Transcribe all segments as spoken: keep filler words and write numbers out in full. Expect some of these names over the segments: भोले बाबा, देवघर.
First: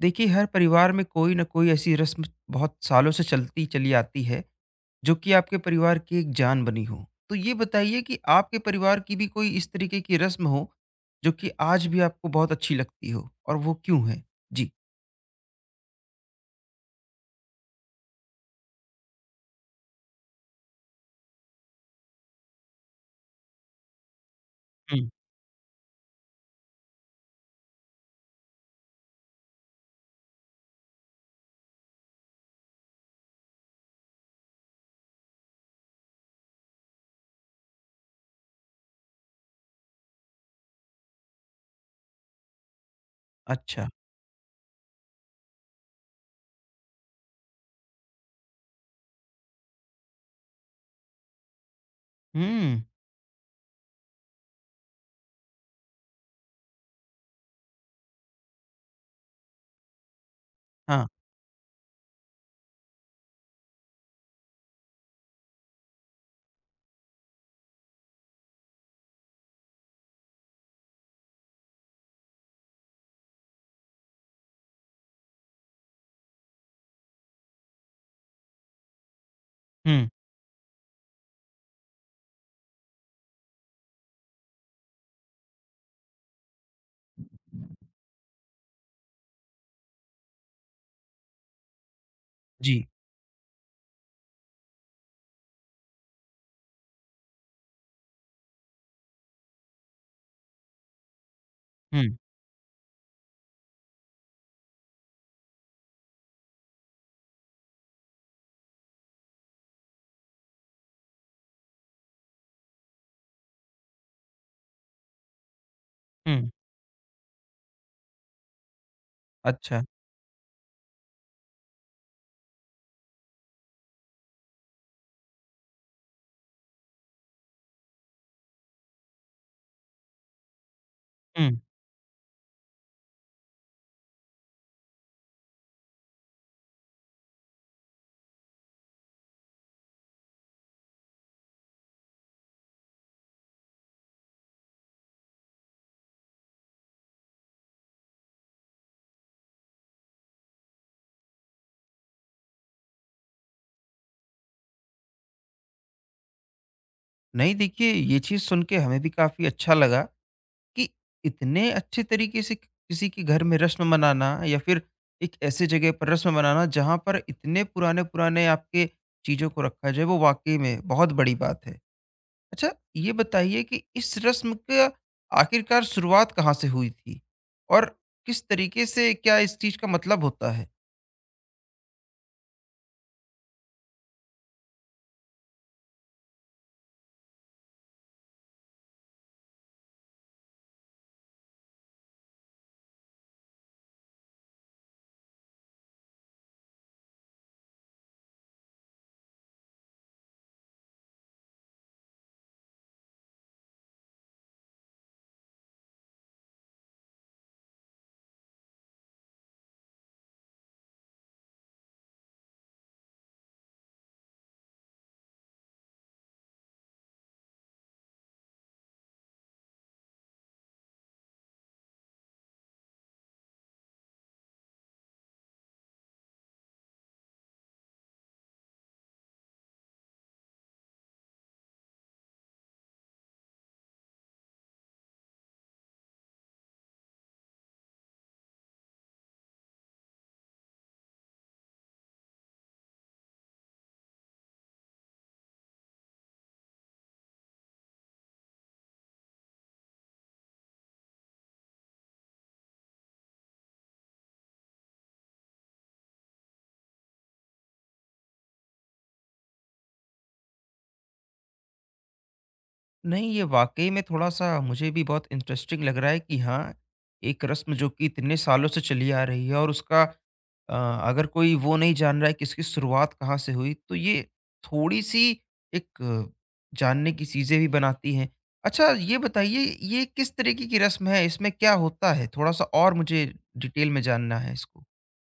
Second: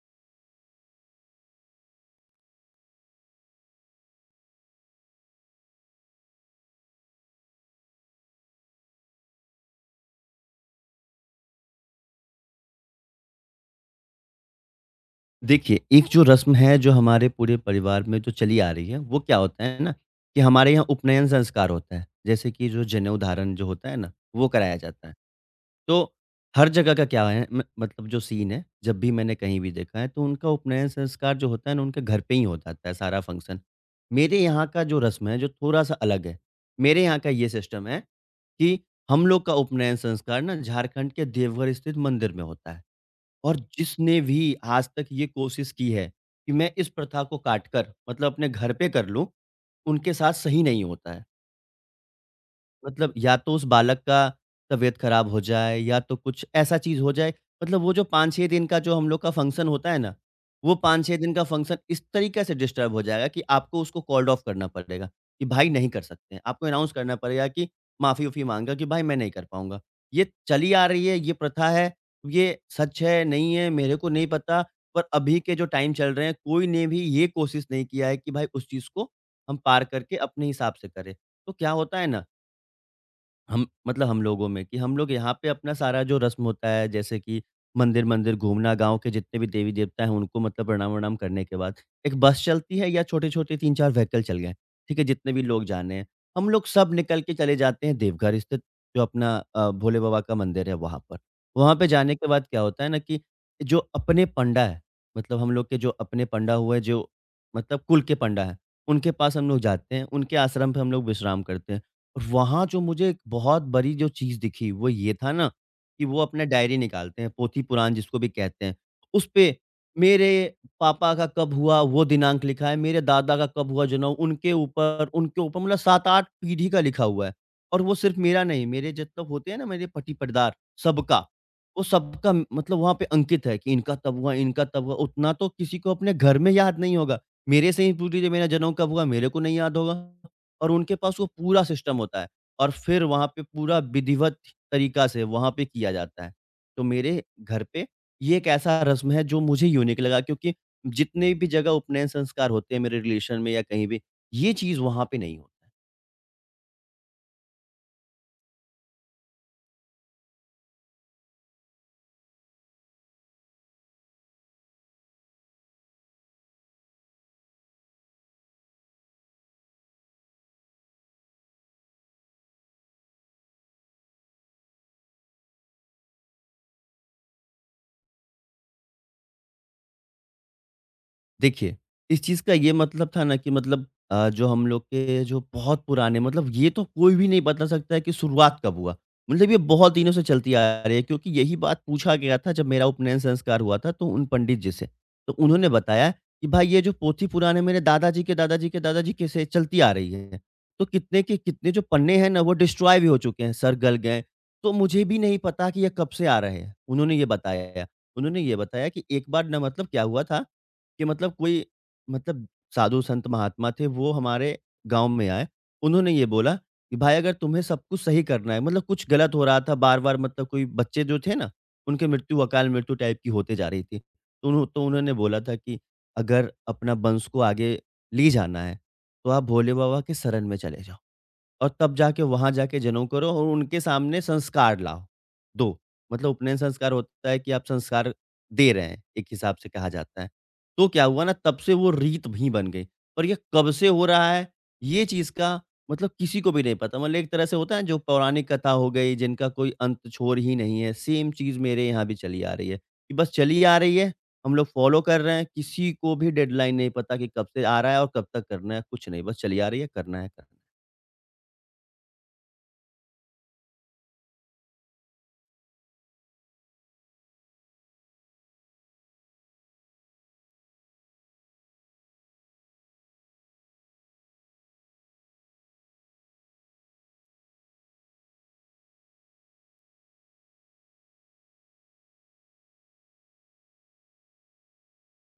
देखिए, हर परिवार में कोई न कोई ऐसी रस्म बहुत सालों से चलती चली आती है, जो कि आपके परिवार की एक जान बनी हो। तो ये बताइए कि आपके परिवार की भी कोई इस तरीके की रस्म हो, जो कि आज भी आपको बहुत अच्छी लगती हो और वो क्यों है? जी। देखिए, एक जो रस्म है जो हमारे पूरे परिवार में जो चली आ रही है, वो क्या होता है ना कि हमारे यहाँ उपनयन संस्कार होता है। जैसे कि जो जनेऊ धारण जो होता है ना, वो कराया हुँ, जाता है। तो हर जगह का क्या है, म मतलब जो सीन है, जब भी मैंने कहीं भी देखा है, तो उनका उपनयन संस्कार जो होता है ना, उनके घर पे ही हो जाता है सारा फंक्शन। मेरे यहाँ का जो रस्म है, जो थोड़ा-सा अलग है। मेरे यहाँ का ये सिस्टम है कि हम लोग का उपनयन संस्कार ना झारखंड के देवघर स्थित मंदिर में होता है। और अच्छा। जिसने भी आज तक ये कोशिश की है कि मैं इस प्रथा को काट कर, मतलब अपने घर पे कर लूँ, उनके साथ सही नहीं होता है। हुँ, मतलब या तो उस बालक का तबीयत खराब हो जाए या तो कुछ ऐसा चीज़ हो जाए, मतलब वो जो पाँच-छह दिन का जो हम लोग का फंक्शन होता है ना, वो हाँ, पाँच-छह दिन का फंक्शन इस तरीके से डिस्टर्ब हो जाएगा कि आपको उसको कॉल्ड ऑफ करना पड़ेगा, कि भाई नहीं कर सकते हैं। आपको अनाउंस करना पड़ेगा कि माफ़ी-वाफ़ी माँगकर कि भाई मैं नहीं कर पाऊँगा। ये चली आ रही है, ये प्रथा है, ये सच है, नहीं है, मेरे को नहीं पता। पर अभी के जो टाइम चल रहे हैं, कोई ने भी ये कोशिश नहीं किया है कि भाई उस चीज़ को हम पार हुँ, करके अपने हिसाब से करें। तो क्या होता है ना, हम मतलब हम लोगों में कि हम लोग यहाँ पे अपना सारा जो रस्म होता है, जैसे कि मंदिर-मंदिर घूमना, गाँव के जितने भी देवी-देवता हैं उनको मतलब प्रणाम-वणाम करने के बाद, एक बस चलती जी, है या छोटे-छोटे तीन-चार व्हीकल चल गए, ठीक है? जितने भी लोग जाने हैं, हम लोग सब निकल के चले जाते हैं देवघर स्थित, जो अपना अ, भोले बाबा का मंदिर है वहाँ पर। वहाँ पे हुँ, जाने के बाद क्या होता है ना कि जो अपने पंडा है, मतलब हम लोग के जो अपने पंडा हुए, जो मतलब कुल के पंडा हैं, उनके पास हम लोग जाते हैं, उनके आश्रम पे हम लोग विश्राम करते हैं। और वहाँ जो मुझे एक बहुत बड़ी जो चीज़ दिखी, वो ये था ना कि वो अपना हुँ, डायरी निकालते हैं, पोथी-पुराण जिसको भी कहते हैं। उसपे अच्छा, मेरे पापा का कब हुआ, वो दिनांक लिखा है, मेरे दादा का कब हुआ जन्म, उनके ऊपर, उनके ऊपर, मतलब सात-आठ पीढ़ी का लिखा हुआ है। और वो सिर्फ़ मेरा नहीं, मेरे जितना होते हैं ना, मेरे पट्टी-पटदार, सबका, हुँ। वो सबका म- मतलब वहाँ पे अंकित है कि इनका तब हुआ, इनका तब हुआ। उतना तो किसी को अपने घर में याद नहीं होगा। मेरे से ही पूछ लीजिए मेरा जन्म कब हुआ, मेरे को नहीं याद होगा। और उनके पास वो पूरा सिस्टम होता है और फिर वहाँ पे पूरा विधिवत तरीका से वहाँ पे किया जाता है। तो मेरे घर पे ये एक ऐसा रस्म है जो मुझे यूनिक लगा, क्योंकि जितने भी जगह उपनयन संस्कार होते हैं, मेरे रिलेशन में या कहीं भी, ये चीज़ वहाँ पे नहीं होता है। नहीं देखिए, ये चीज़ सुन के हमें भी काफ़ी अच्छा लगा कि इतने अच्छे तरीके से किसी के घर में रस्म मनाना या फिर एक ऐसे जगह पर रस्म मनाना जहाँ पर इतने पुराने-पुराने आपके चीज़ों को रखा जाए वो वाक़ई में बहुत बड़ी बात है। अच्छा ये बताइए कि इस रस्म का आखिरकार शुरुआत कहाँ से हुई थी? और किस तरीके से क्या इस चीज़ का मतलब होता है? देखिए, इस चीज़ का ये मतलब था ना कि मतलब अ, जो हम लोग के जो बहुत पुराने, मतलब ये तो कोई भी नहीं बता सकता है कि शुरुआत कब हुआ। मतलब ये बहुत दिनों से चलती आ रही है, क्योंकि यही बात पूछा गया था जब मेरा उपनयन संस्कार हुआ था, तो उन पंडित जी से। तो उन्होंने बताया कि भाई ये जो पोथी पुराने मेरे दादाजी के दादाजी के दादाजी के से चलती आ रही है। तो कितने के कितने जो पन्ने हैं ना, वो डिस्ट्रॉय भी हो चुके हैं, सर गल गए। तो मुझे भी नहीं पता कि ये कब से आ रहे हैं। उन्होंने ये बताया। उन्होंने ये बताया कि एक बार ना, मतलब क्या हुआ था कि मतलब कोई, मतलब साधु संत महात्मा थे, वो हमारे गाँव में आए। उन्होंने ये बोला कि भाई अगर तुम्हें सब कुछ सही करना है, मतलब कुछ गलत हो रहा था बार-बार, मतलब कोई बच्चे जो थे ना, उनकी मृत्यु अकाल मृत्यु टाइप की होते जा रही थी। तो उन्हो तो उन्होंने बोला था कि अगर अपना वंश को आगे ले जाना है, तो आप भोले बाबा के शरण में चले जाओ। और तब जाके वहाँ जाके जनेऊ करो और उनके सामने संस्कार लाओ। दो मतलब उपनयन संस्कार होता है कि आप संस्कार दे रहे हैं, एक हिसाब से कहा जाता है। तो क्या हुआ ना, तब से वो रीत ही बन गई। पर ये कब से हो रहा है, ये चीज़ का मतलब किसी को भी नहीं पता। मतलब एक तरह से होता है जो पौराणिक कथा हो गई जिनका कोई अंत छोर ही नहीं है, सेम चीज़ मेरे यहाँ भी चली आ रही है। कि बस चली आ रही है, हम लोग फ़ॉलो कर रहे हैं, किसी को भी डेडलाइन नहीं पता कि कब से आ रहा है और कब तक करना है, कुछ नहीं, बस चली आ रही है, करना है। करना है। नहीं ये वाक़ई में थोड़ा-सा मुझे भी बहुत इंटरेस्टिंग लग रहा है कि हाँ, एक रस्म जो कि इतने सालों से चली आ रही है और उसका अ, अगर कोई वो नहीं जान रहा है कि इसकी शुरुआत कहाँ से हुई, तो ये थोड़ी-सी एक अ, जानने की चीज़ें भी बनाती हैं। अच्छा, ये बताइए ये किस तरीके की रस्म है? इसमें क्या होता है? थोड़ा-सा और मुझे डिटेल में जानना है इसको।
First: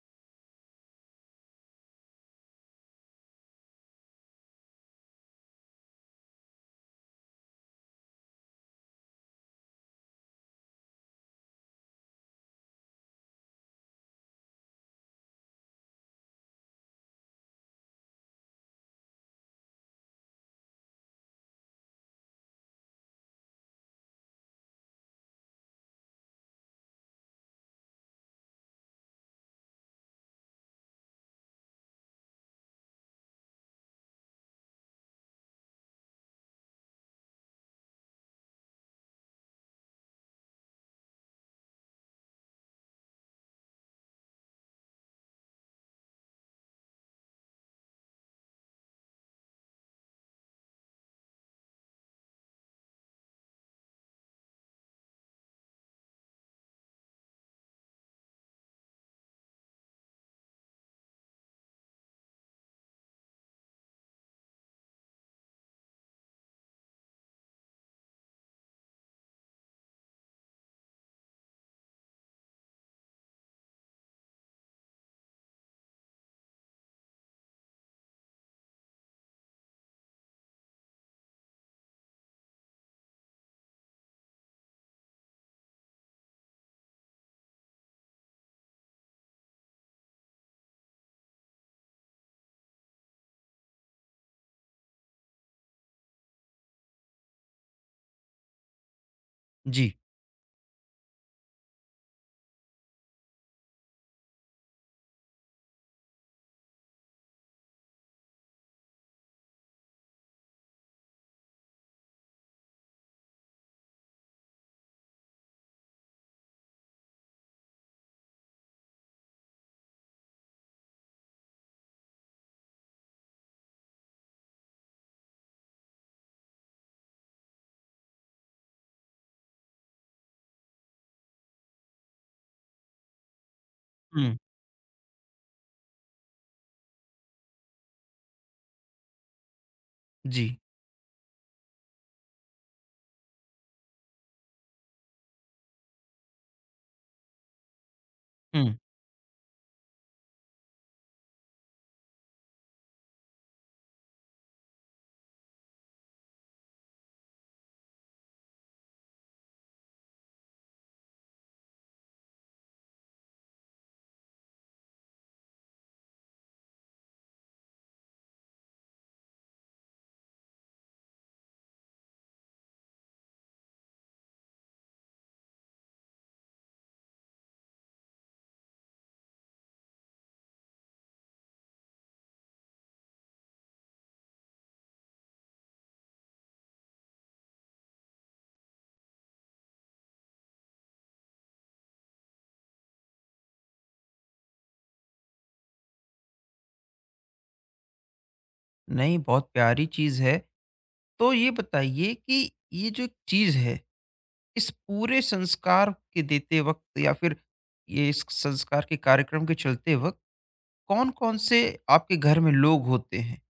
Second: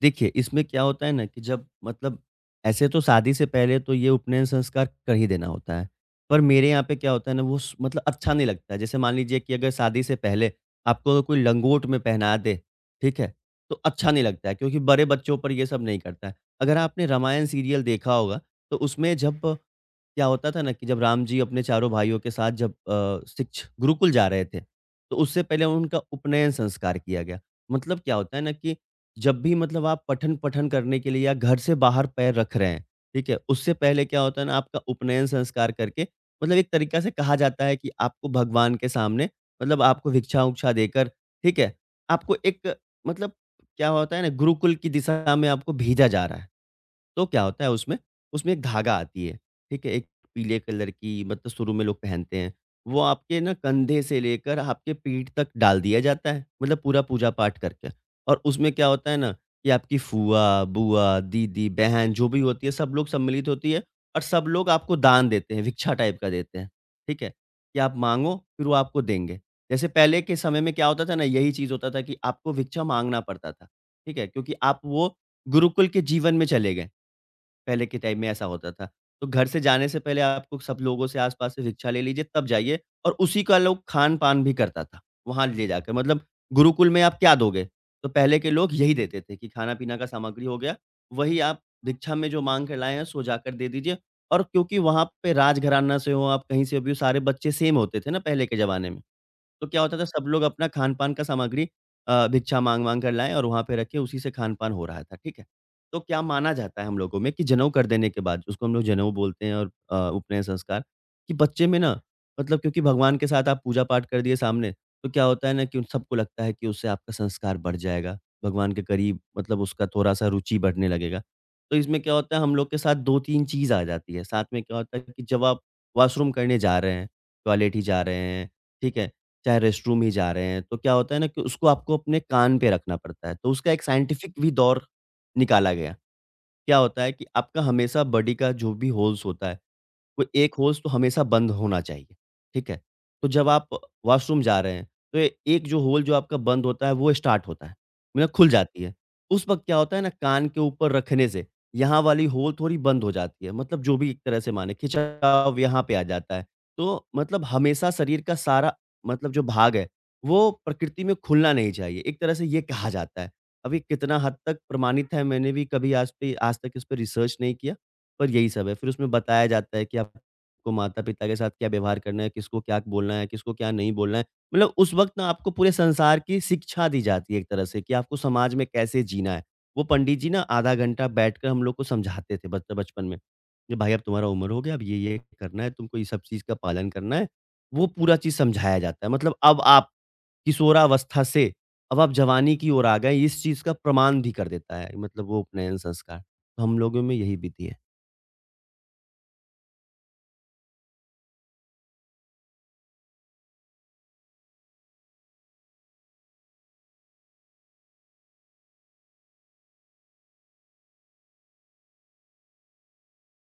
देखिए, इसमें क्या होता है ना कि जब मतलब ऐसे तो शादी से पहले तो ये उपनयन संस्कार कर ही देना होता है। पर मेरे यहाँ पे क्या होता है ना, वो स मतलब अच्छा नहीं लगता है। जैसे मान लीजिए कि अगर शादी से पहले आपको कोई लंगोट में पहना दे, ठीक है? तो अच्छा नहीं लगता है, क्योंकि बड़े बच्चों पर ये सब नहीं करता है। अगर आपने रामायण सीरियल देखा होगा, तो उसमें जब क्या होता था ना कि जब राम जी अपने चारों भाइयों के साथ जब अ, शिक्ष गुरुकुल जा रहे थे, तो उससे पहले उनका उपनयन संस्कार किया गया। मतलब क्या होता है ना कि जब भी मतलब आप पठन-पठन करने के लिए या घर से बाहर पैर रख रहे हैं, ठीक है? उससे पहले क्या होता है ना, आपका उपनयन संस्कार करके मतलब एक तरीका से कहा जाता है कि आपको भगवान के सामने, मतलब आपको भिक्षा-उक्षा देकर, ठीक है? आपको एक, मतलब क्या होता है ना, गुरुकुल की दिशा में आपको भेजा जा रहा है। तो क्या होता है उसमें, उसमें एक धागा आती है, ठीक है? एक पीले कलर की, मतलब शुरू में लोग पहनते हैं। वो आपके ना कंधे से लेकर आपके पीठ तक डाल दिया जाता है, मतलब पूरा पूजा-पाठ करके, और उसमें क्या होता है ना कि आपकी फूआ, बुआ, दीदी, बहन जो भी होती है, सब लोग सम्मिलित होती है और सब लोग आपको दान देते हैं, भिक्षा टाइप का देते हैं, ठीक है? कि आप माँगो, फिर वो आपको देंगे। जैसे पहले के समय में क्या होता था ना, यही चीज़ होता था कि आपको भिक्षा माँगना पड़ता था, ठीक है? क्योंकि आप वो गुरुकुल के जीवन में चले गए। पहले के टाइम में ऐसा होता था। तो घर से जाने से पहले आपको सब लोगों से, आस-पास से भिक्षा ले लीजिए, तब जाइए, और उसी का लोग खान-पान भी करता था, वहाँ ले जाकर। मतलब गुरुकुल में आप क्या दोगे? तो पहले के लोग यही देते थे कि खाना-पीना का सामग्री हो गया, वही आप भिक्षा में जो माँग के लाए हैं, सो जाकर दे दीजिए, और क्योंकि वहाँ पे राजघराना से हो, आप कहीं से भी हो, सारे बच्चे सेम होते थे ना पहले के ज़माने में। तो क्या जी। होता था, सब लोग अपना खान-पान का सामग्री अ, भिक्षा माँग-माँग कर लाए और वहाँ पे रखे, उसी से खान-पान हो रहा था, ठीक है? तो क्या माना जाता है हम लोगों में कि जनेऊ कर देने के बाद, उसको हम लोग जनेऊ बोलते हैं और अ, उपनयन संस्कार, कि बच्चे में ना, मतलब क्योंकि भगवान के साथ आप पूजा-पाठ कर दिए सामने, तो क्या होता है ना कि उन सबको लगता है कि उससे आपका संस्कार बढ़ जाएगा, भगवान के करीब, मतलब उसका थोड़ा-सा रुचि बढ़ने लगेगा। तो इसमें क्या होता है, हम लोग के साथ दो-तीन चीज़ आ जाती है, साथ में क्या होता है कि जब आप वॉशरूम करने जा रहे हैं, टॉयलेट ही जा रहे हैं, ठीक है? चाहे रेस्टरूम ही जा रहे हैं, तो क्या होता है ना कि उसको आपको अपने कान पे रखना पड़ता है। तो उसका एक साइंटिफिक हुँ। भी दौर निकाला गया। क्या होता है कि आपका हमेशा बॉडी का जो भी होल्स होता है, वो एक जी। होज़ तो हमेशा बंद होना चाहिए, ठीक है? तो जब आप वॉशरूम जा रहे हैं, तो ए एक जो होल जो आपका बंद होता है, वो स्टार्ट होता है, मतलब खुल हुँ। जाती है। उस वक़्त क्या होता है ना, कान के ऊपर रखने से यहाँ वाली होल थोड़ी बंद हो जाती है, मतलब जो भी एक तरह से माने खिंचाव यहाँ पे आ जाता है। तो मतलब हमेशा शरीर का सारा मतलब जो भाग है, वो प्रकृति में खुलना नहीं चाहिए, एक तरह से ये कहा जाता है। अभी कितना हद तक प्रमाणित है, मैंने भी कभी आज पे आज तक इस पे रिसर्च नहीं किया। पर यही सब है। फिर उसमें बताया जाता है कि आपको माता-पिता के साथ क्या व्यवहार करना है, किसको क्या बोलना है, किसको क्या नहीं बोलना है। मतलब उस वक़्त ना आपको पूरे संसार की शिक्षा दी जाती है एक तरह से कि आपको समाज में कैसे जीना है। वो पंडित जी ना आधा घंटा बैठकर हम लोग को समझाते थे बच बचपन में, कि भाई अब तुम्हारा उम्र हो गया, अब ये-ये करना है, तुमको ये सब चीज़ का पालन करना है। वो पूरा चीज़ समझाया जाता है। मतलब अब आप किशोरावस्था से अब आप जवानी की ओर आ गए, इस चीज़ का प्रमाण भी कर देता है, मतलब वो उपनयन संस्कार। तो हम लोगों में यही विधि है। नहीं, बहुत प्यारी चीज़ है। तो ये बताइए कि ये जो चीज़ है, इस पूरे संस्कार के देते वक़्त या फिर ये इस संस्कार के कार्यक्रम के चलते वक़्त कौन-कौन से आपके घर में लोग होते हैं,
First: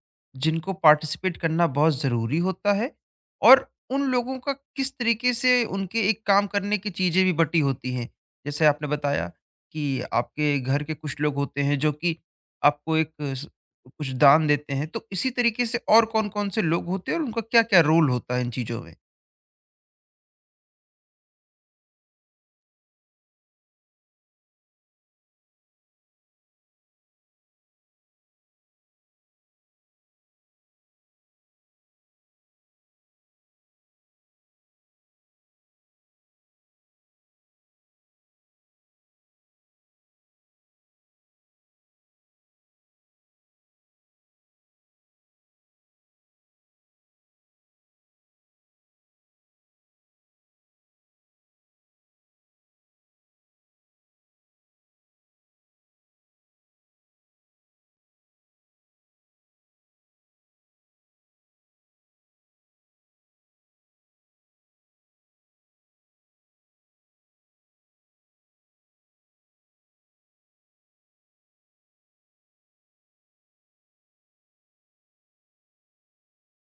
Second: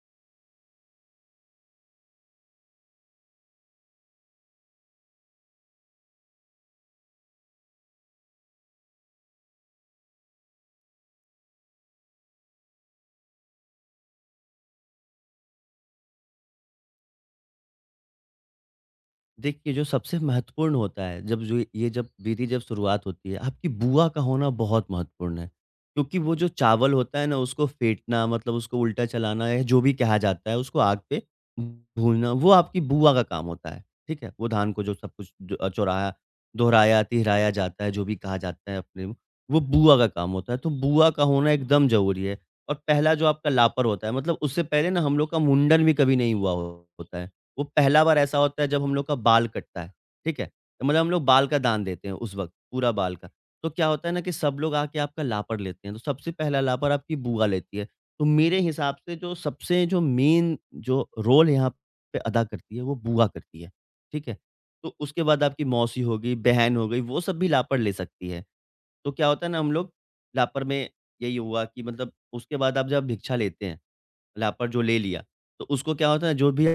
जिनको पार्टिसिपेट करना बहुत ज़रूरी होता है? और उन लोगों का किस तरीके से उनके एक काम करने की चीज़ें भी बटी होती हैं? जैसे आपने बताया कि आपके घर के कुछ लोग होते हैं जो कि आपको एक स कुछ दान देते हैं, तो इसी तरीके से और कौन-कौन से लोग होते हैं और उनका क्या-क्या रोल होता है इन चीज़ों में? देखिए, जो सबसे महत्वपूर्ण होता है, जब जो ये जब विधि जब शुरुआत होती है, आपकी बुआ का होना बहुत महत्वपूर्ण है। क्योंकि वो जो चावल होता है ना, उसको फेंटना मतलब उसको उल्टा चलाना या जो भी कहा जाता है, उसको आग पे भूनना, वो आपकी बुआ का काम होता है, ठीक है? वो धान को जो सब कुछ द चौराया, दोहराया, तिहराया जाता है, जो भी कहा जाता है अपने वो बुआ का काम होता है। तो बुआ का होना एकदम ज़रूरी है और पहला जो आपका लापर होता है, मतलब उससे पहले ना हम लोग का मुंडन भी कभी नहीं हुआ हो- होता है। वो पहला बार ऐसा होता है जब हम लोग का बाल कटता है, ठीक है? तो मतलब हम लोग बाल का दान देते हैं उस वक़्त, पूरा बाल का। तो क्या होता है ना कि सब लोग आके आपका लापर लेते हैं, तो सबसे पहला लापर आपकी बुआ लेती है। तो मेरे हिसाब से जो सबसे जो मेन जो रोल यहाँ पे अदा करती है वो बुआ करती है, ठीक है? तो उसके बाद आपकी मौसी हो गई, बहन हो गई, वो सब भी लापर ले सकती है। तो क्या होता है ना हम लोग लापर में यही हुआ कि मतलब उसके बाद आप जब भिक्षा लेते हैं लापर जो ले लिया, तो उसको क्या होता है जो भी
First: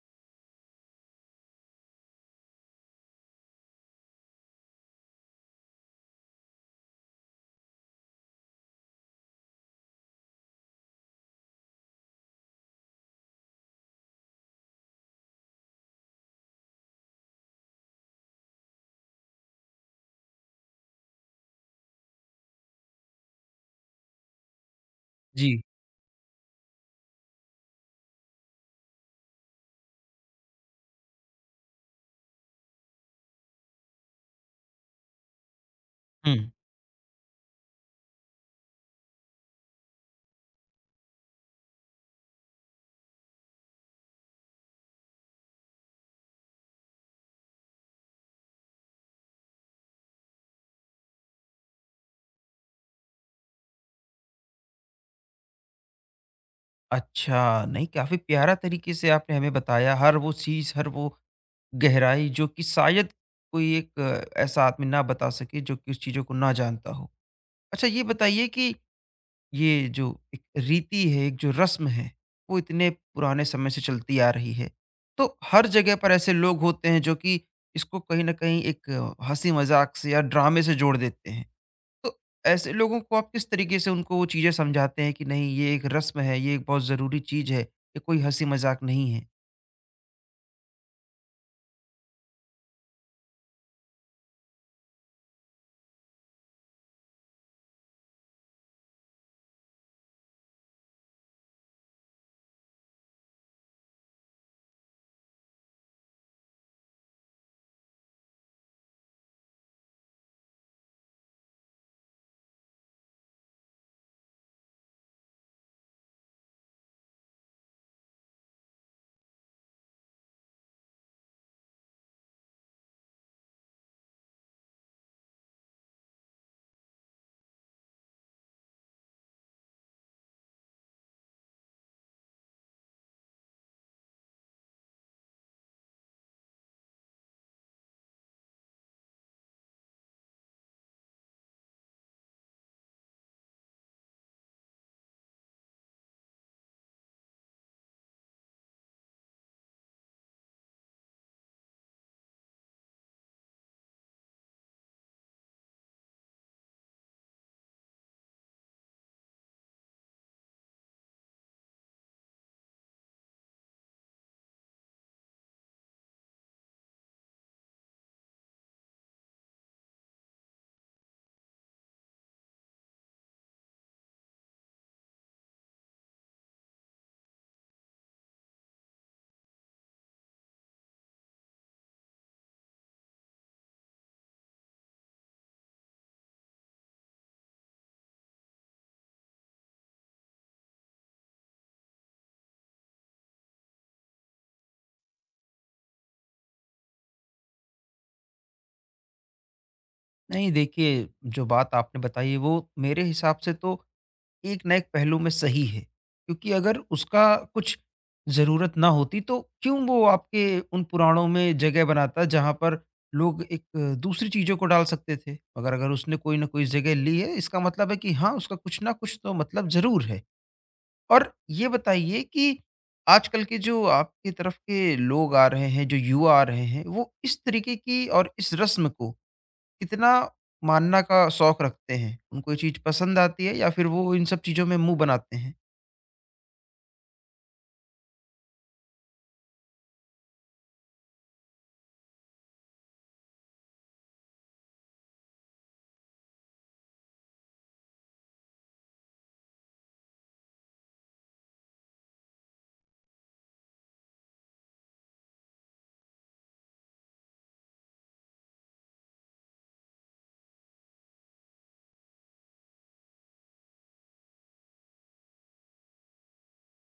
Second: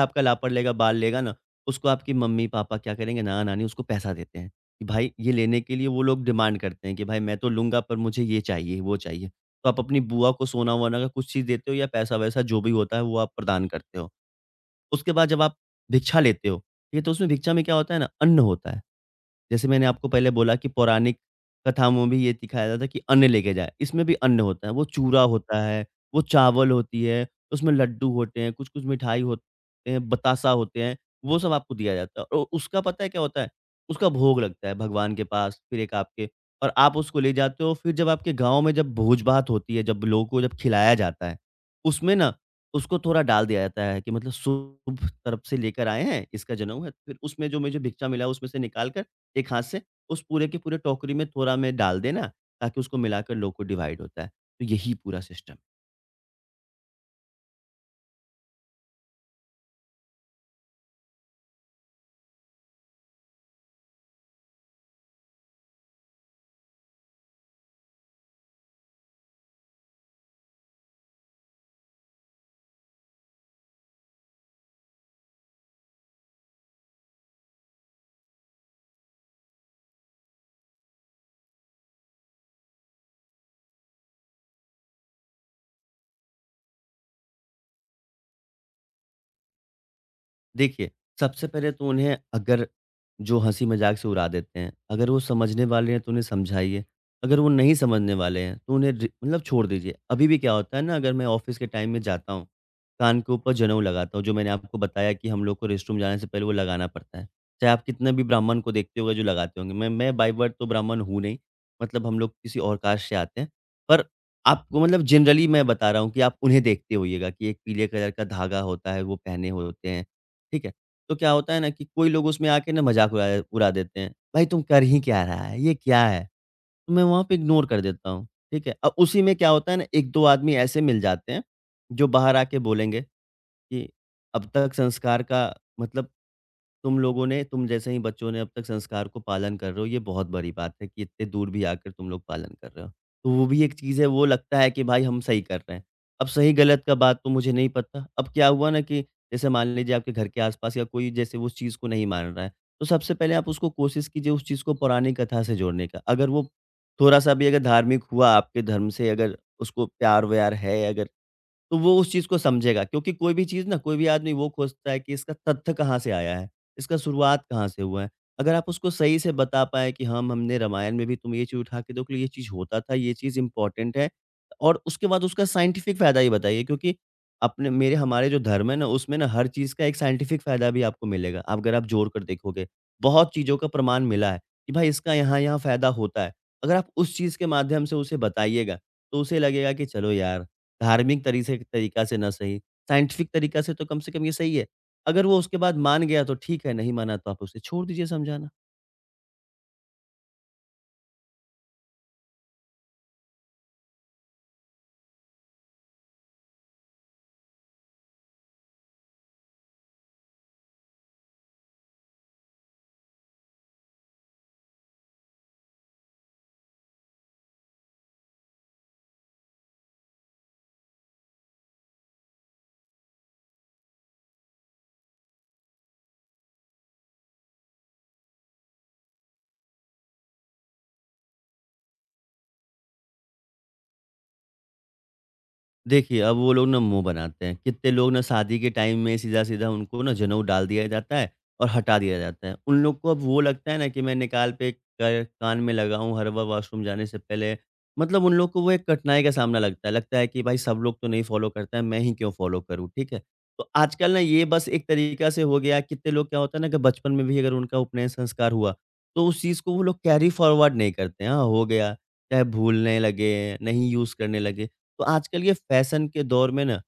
आपका लापर लेगा, बाल लेगा ना, उसको आपकी मम्मी-पापा क्या करेंगे, नाना-नानी उसको पैसा देते हैं, कि भाई ये लेने के लिए वो लोग डिमांड करते हैं कि भाई मैं तो लूँगा पर मुझे ये चाहिए, वो चाहिए। तो आप अपनी बुआ को सोना-वोना का कुछ चीज़ देते हो या पैसा-वैसा जो भी होता है वो आप प्रदान करते हो। उसके बाद जब आप भिक्षा लेते हो, ठीक है? तो उसमें भिक्षा में क्या होता है ना, अन्न होता है। जैसे मैंने आपको पहले बोला कि पौराणिक कथाओं में भी ये दिखाया जाता है कि अन्न लेके जाए, इसमें भी अन्न होता है, वो चूरा जी। होता है, वो चावल होती है, उसमें लड्डू होते हैं, कुछ-कुछ मिठाई होते हैं, बतासा होते हैं, वो सब आपको दिया जाता है। और उसका पता है क्या होता है? उसका भोग लगता है भगवान के पास, फिर एक आपके हुँ। और आप उसको ले जाते हो, फिर जब आपके गाँव में जब भोज-भात होती है, जब लोगों को जब खिलाया जाता है, उसमें ना उसको थोड़ा डाल दिया जाता है कि मतलब शुभ तरफ से लेकर आए हैं, इसका जनेऊ है, फिर उसमें जो मुझे भिक्षा मिला, उसमें से निकाल कर एक हाथ से उस पूरे के पूरे टोकरी में थोड़ा में डाल देना ताकि उसको मिलाकर लोको डिवाइड होता है। तो यही पूरा सिस्टम। अच्छा, नहीं काफ़ी प्यारा तरीके से आपने हमें बताया हर वो चीज़, हर वो गहराई जो कि शायद कोई एक अ, ऐसा आदमी ना बता सके जो कि उस चीज़ों को ना जानता हो। अच्छा ये बताइए कि ये जो एक रीति है, एक जो रस्म है, वो इतने पुराने समय से चलती आ रही है। तो हर जगह पर ऐसे लोग होते हैं जो कि इसको कहीं न कहीं एक हँसी-मज़ाक से या ड्रामे से जोड़ देते हैं। तो ऐसे लोगों को आप किस तरीके से उनको वो चीज़ें समझाते हैं कि नहीं ये एक रस्म है, ये एक बहुत ज़रूरी चीज़ है, ये कोई हँसी-मज़ाक नहीं है? देखिए, सबसे पहले तो उन्हें अगर जो हँसी-मज़ाक से उड़ा देते हैं, अगर वो समझने वाले हैं तो उन्हें समझाइए, अगर वो नहीं समझने वाले हैं तो उन्हें रि मतलब छोड़ दीजिए। अभी भी क्या होता है ना अगर मैं ऑफ़िस के टाइम में जाता हूँ, कान के ऊपर जनेऊ लगाता हूँ, जो मैंने आपको बताया कि हम लोग को रेस्टरूम जाने से पहले वो लगाना पड़ता है। चाहे आप कितना भी ब्राह्मण को देखते होगे जो लगाते होंगे, मैं मैं बाय बर्थ तो ब्राह्मण हूँ नहीं, मतलब हम लोग किसी और कास्ट से आते हैं। पर आपको मतलब जनरली मैं बता रहा हूँ कि आप उन्हें देखते होइएगा कि एक पीले कलर का धागा होता है, वो पहने हुए होते हैं। ठीक है? तो क्या होता है ना कि कोई लोग उसमें आके ना मज़ाक उड़ाया उड़ा देते हैं। भाई तुम कर ही क्या रहा है? ये क्या है? तो मैं वहाँ पे इग्नोर कर देता हूँ, ठीक है? अब उसी में क्या होता है ना एक दो आदमी ऐसे मिल जाते हैं, जो बाहर आके बोलेंगे कि अब तक संस्कार का मतलब तुम लोगों ने तुम जैसे ही बच्चों ने अब तक संस्कार को पालन कर रहे हो, ये बहुत बड़ी बात है कि इतने दूर भी आकर तुम लोग पालन कर रहे हो। तो वो भी एक चीज़ है, वो लगता है कि भाई हम सही कर रहे हैं। अब सही-गलत का बात तो मुझे नहीं पता। अब क्या हुआ ना कि जैसे मान लीजिए आपके घर के आस-पास या कोई जैसे उस चीज़ को नहीं मान रहा है, तो सबसे पहले आप उसको कोशिश कीजिए उस चीज़ को पुरानी कथा से जोड़ने का। अगर वो थोड़ा-सा भी अगर धार्मिक हुआ आपके धर्म से अगर उसको प्यार-व्यार है अगर तो वो उस चीज़ को समझेगा क्योंकि कोई भी चीज़ ना कोई भी आदमी वो खोजता है कि इसका तथ्य कहाँ से आया है, इसका शुरुआत कहाँ से हुआ है। अगर आप उसको सही से बता पाएँ कि हम हमने रामायण में भी तुम ये चीज़ उठा के देखो ये चीज़ होता था, ये चीज़ इम्पोर्टेंट है और उसके बाद उसका साइंटिफिक फ़ायदा ही बताइए क्योंकि अपने मेरे हमारे जो धर्म है ना उसमें ना हर चीज़ का एक साइंटिफिक फ़ायदा भी आपको मिलेगा। आप अगर आप जोड़ कर देखोगे, बहुत चीज़ों का प्रमाण मिला है कि भाई इसका यहाँ-यहाँ फ़ायदा होता है। अगर आप उस चीज़ के माध्यम से उसे बताइएगा, तो उसे लगेगा कि चलो यार धार्मिक तरीके तरीका से ना सही, साइंटिफिक तरीका से तो कम से कम ये सही है। अगर वो उसके बाद मान गया तो ठीक है, नहीं माना तो आप उसे छोड़ दीजिए समझाना। नहीं देखिए, जो बात आपने बताई है वो मेरे हिसाब से तो एक ना एक पहलू में सही है। क्योंकि अगर उसका कुछ ज़रूरत ना होती तो क्यों वो आपके उन पुराणों में जगह बनाता जहाँ पर लोग एक दूसरी चीज़ों को डाल सकते थे। मगर अगर उसने कोई ना कोई जगह ली है इसका मतलब है कि हाँ, उसका कुछ ना कुछ तो मतलब ज़रूर है। और ये बताइए कि आजकल के जो आपकी तरफ के लोग आ रहे हैं, जो युवा आ रहे हैं, वो इस तरीके की और इस रस्म को कितना मानना का शौक रखते हैं? उनको ये चीज़ पसंद आती है या फिर वो इन सब चीज़ों में मुँह बनाते हैं? देखिए, अब वो लोग ना मुँह बनाते हैं। कितने लोग ना शादी के टाइम में सीधा-सीधा उनको ना जनेऊ डाल दिया जाता है और हटा दिया जाता है। उन लोग को अब वो लगता है ना कि मैं निकाल पे क कान में लगाऊँ हर बार वॉशरूम जाने से पहले। मतलब उन लोग को वो एक कठिनाई का सामना लगता है। लगता है कि भाई सब लोग तो नहीं फ़ॉलो करते हैं, मैं ही क्यों फ़ॉलो करूँ, ठीक है? तो आजकल ना ये बस एक तरीका से हो गया है। कितने लोग क्या होता है ना कि बचपन में भी अगर उनका उपनयन संस्कार हुआ, तो उस चीज़ को वो लोग कैरी फ़ॉरवर्ड नहीं करते हैं। हाँ, हो गया, चाहे भूलने लगे, नहीं यूज़ करने लगे। तो आजकल ये फैशन के दौर में ना,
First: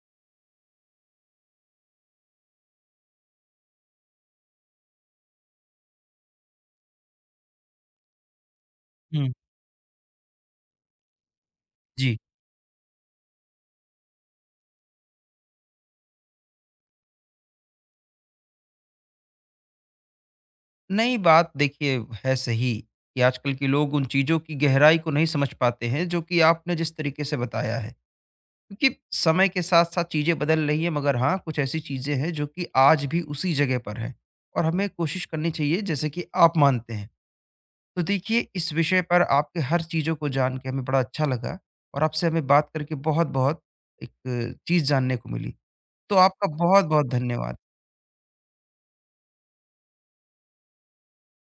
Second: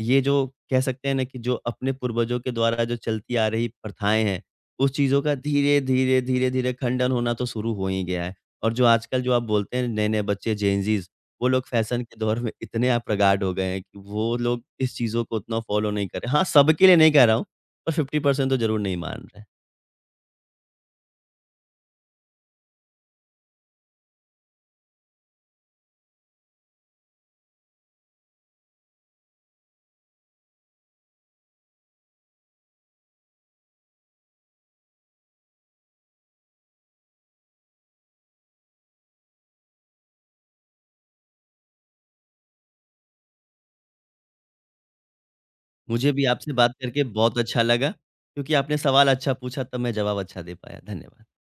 ये जो कह सकते हैं ना कि जो अपने पूर्वजों के द्वारा जो चलती आ रही प्रथाएँ हैं, उस चीज़ों का धीरे, धीरे, धीरे, धीरे खंडन होना तो शुरू हो ही गया है। और जो आजकल हुँ, जो आप बोलते हैं नए-नए बच्चे जेन ज़ीज़, वो लोग फैशन जी। के दौर में इतने आप प्रगाढ़ हो गए हैं कि वो लोग इस चीज़ों को उतना फ़ॉलो नहीं कर रहे। हाँ, सबके लिए नहीं कह रहा हूँ, पर फ़िफ़्टी परसेंट तो ज़रूर नहीं मान रहे। नहीं, बात देखिए है सही कि आजकल के लोग उन चीज़ों की गहराई को नहीं समझ पाते हैं, जो कि आपने जिस तरीके से बताया है। क्योंकि समय के साथ-साथ चीज़ें बदल रही हैं, मगर हाँ, कुछ ऐसी चीज़ें हैं जो कि आज भी उसी जगह पर हैं और हमें कोशिश करनी चाहिए जैसे कि आप मानते हैं। तो देखिए इस विषय पर आपके हर चीज़ों को जान के हमें बड़ा अच्छा लगा और आपसे हमें बात करके बहुत-बहुत एक चीज़ जानने को मिली। मुझे तो भी आपका आपसे बात करके बहुत-बहुत बहुत धन्यवाद। अच्छा लगा, क्योंकि आपने सवाल अच्छा पूछा तब मैं जवाब अच्छा दे पाया। धन्यवाद।